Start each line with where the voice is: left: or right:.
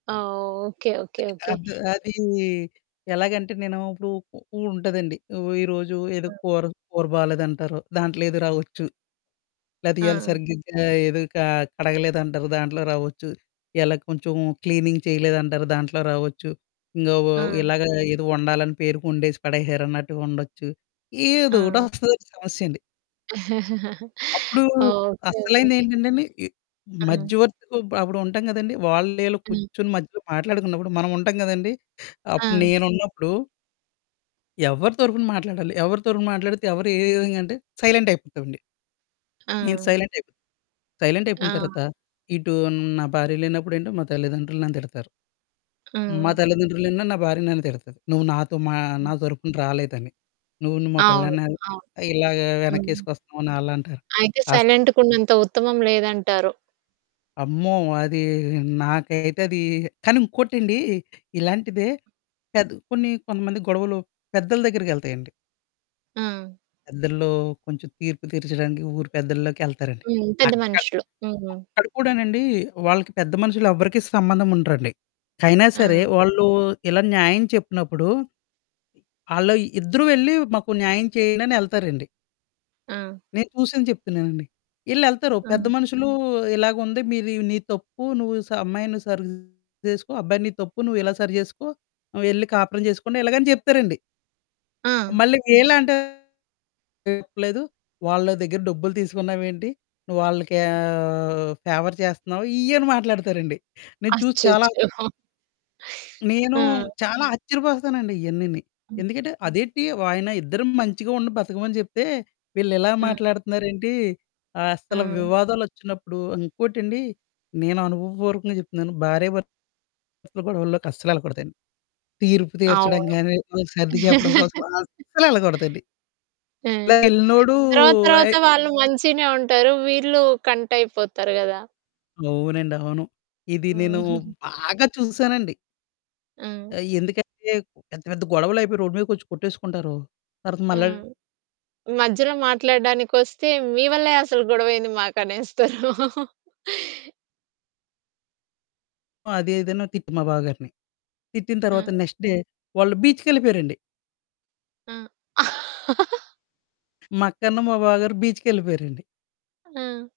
right: ఆ! Okay, okay, okay.
left: అద్ అది ఎలాగంటే నేను ఇప్పుడు ఉ ఉంటదండి. ఈరోజు ఏదో
right: ఆ!
left: కూర, కూర బాలేదంటారు. దాంట్లో ఏదో రావచ్చు. లేతే ఇయాల
right: ఆ!
left: సరిగ్గా ఏదో క కడగలేదంటారు. దాంట్లో రావొచ్చు. ఇలా కొంచెం క్లీనింగ్ చేయలేదంటారు. దాంట్లో రావచ్చు. ఇంగ వ
right: ఆ!
left: ఇలాగ ఏదో వండాలని పేరుకొండేసి పడేశారన్నట్టుగా ఉండొచ్చు. ఏదో ఒకటి
right: ఆ!
left: వస్తదండి సమస్య అండి. అప్పుడు
right: ఓకె. ఓకె. ఓకె.
left: అసలైనదేంటంటే అండి, ఈ
right: ఆ!
left: మధ్యవర్తికి అప్పుడు ఉంటాం కదండీ! వాళ్ళు ఈళ్ళు
right: హ్మ్.
left: కూర్చొని మధ్యలో మాట్లాడుకున్నప్పుడు మనం ఉంటాం కదండీ, అప్పుడు
right: ఆ!
left: నేనున్నప్పుడు... ఎవ్వరి తరపున మాట్లాడాలి, ఎవరి తరపున మాట్లాడితే ఎవరు ఏ ఏ విధంగా అంటే సైలెంట్ అయిపోతామండి. నేను
right: ఆ!
left: సైలెంట్ అయిపోతా. సైలెంట్ అయిపోయిన
right: ఆ!
left: తర్వాత ఇటు నా భార్య లేనప్పుడు ఏంటి, మా తల్లిదండ్రులు నన్ను తిడతారు. మా
right: ఆ!
left: తల్లిదండ్రులేన్నాడు, నా భార్య నన్ను తిడతది. నువ్వు నాతో మా నా
right: హ్మ్.
left: తరుపున రాలేదని. నువ్వు న్ మా
right: అవును.
left: పెళ్ళాని
right: అవును.
left: ఇలాగా
right: హ్మ్.
left: వెనకేసుకొస్తున్నావని ఆళ్ళంటారు.
right: అయితే
left: అస్
right: సైలెంట్‌గున్నంత ఉత్తమం లేదంటారు.
left: అమ్మో! అది నాకైతే అది కానీ ఇంకోటండి ఇలాంటిదే పెద్ కొన్ని కొంతమంది గొడవలు పెద్దల దగ్గరికెళ్తయండి.
right: ఆ!
left: పెద్దల్లో కొంచెం తీర్పు తీర్చడానికి ఊరి పెద్దల్లోకి ఎళ్తారండి.
right: హ్మ్. పెద్ద
left: అక్కడ
right: మనుషులు. హ్మ్.
left: అక్కడ కూడానండి వాళ్ళకి పెద్ద మనుషులు ఎవ్వరికి సంబంధం ఉండరండి. అయినా సరే
right: ఆ!
left: ఆళ్ళు ఇలా న్యాయం చెప్పినప్పుడు, ఆళ్ళు ఇద్దరు వెళ్లి మాకు న్యాయం చేయండని ఎళ్తారండి.
right: ఆ!
left: నేను చూసింది చెప్తున్నానండి. ఈళ్ళెళ్తారు పెద్ద
right: అ!
left: మనుషులు ఇలాగా ఉంది "మీరు నీది తప్పు, నువ్వు స అమ్మాయిని సరి చేసుకో అబ్బాయి నీది తప్పు నువ్వు ఇలా సరి చేసుకో. ఆహ్, వెళ్లి కాపురం చేసుకోండి" ఇలాగ అని చెప్తారండి.
right: ఆ!
left: మళ్ళీ ఈళ్ళేంటారు చెప్పలేదు. వాళ్ళ దగ్గర డబ్బులు తీసుకున్నావేంటి? నువ్వు వాళ్ళకీ ఆహ్, ఫేవర్ చేస్తున్నావు ఇయ్యని మాట్లాడతారండి నేను చూసి చాలా
right: అచ్చచ్చో!
left: నేను
right: ఆ!
left: చాలా ఆశ్చర్యపోతానండి. ఇయన్నీని
right: హ్మ్.
left: ఎందుకంటే అదేంటి ఆయన ఇద్దరు మంచిగా ఉండి బతకమని చెప్తే, వీళ్ళు ఇలా
right: అ!
left: మాట్లాడుతున్నారేంటి? అసలు
right: ఆ!
left: వివాదాలొచ్చినప్పుడు ఇంకోటండి నేను అనుభవపూర్వకంగా చెప్తున్నాను భార్య భర్తల గొడవల్లోకి అస్సలెళ్ళకూడదండి. తీర్పు తీర్చడం
right: అవును.
left: కాని, సర్ది చెప్పడం కోసం అస్సలు ఎళ్ళకూడదండి. ఇలా
right: హ్మ్.
left: ఎళ్ళినోడు
right: తరువాత తరువాత
left: అయి
right: వాళ్ళు మంచిగనే ఉంటారు. వీళ్ళు కంటయిపోతారు గదా!
left: అవునండి, అవును. ఇది నేను బాగా చూసానండి.
right: ఆ!
left: ఆహ్, ఎందుకంటే పెద్ద పెద్ద గొడవలయిపోయి రోడ్డు మీదకొచ్చి కొట్టేసుకుంటారు. తర్వాత
right: ఆ!
left: మళ్ళా
right: మధ్యలో మాట్లాడడానికొస్తే మీ వల్లే అసలు గొడవ అయ్యింది మాకనేస్తారు.
left: అదే ఏదైనా తిట్టు మా బావగారిని. తిట్టిన తరువాత
right: అ!
left: నెక్స్ట్ డే వాళ్ళు బీచ్‌కెళ్ళిపోయారండి.
right: ఆ!
left: మా అక్క, అను మా బావగారు బీచ్‌కెళ్ళిపోయారండి.
right: ఆ!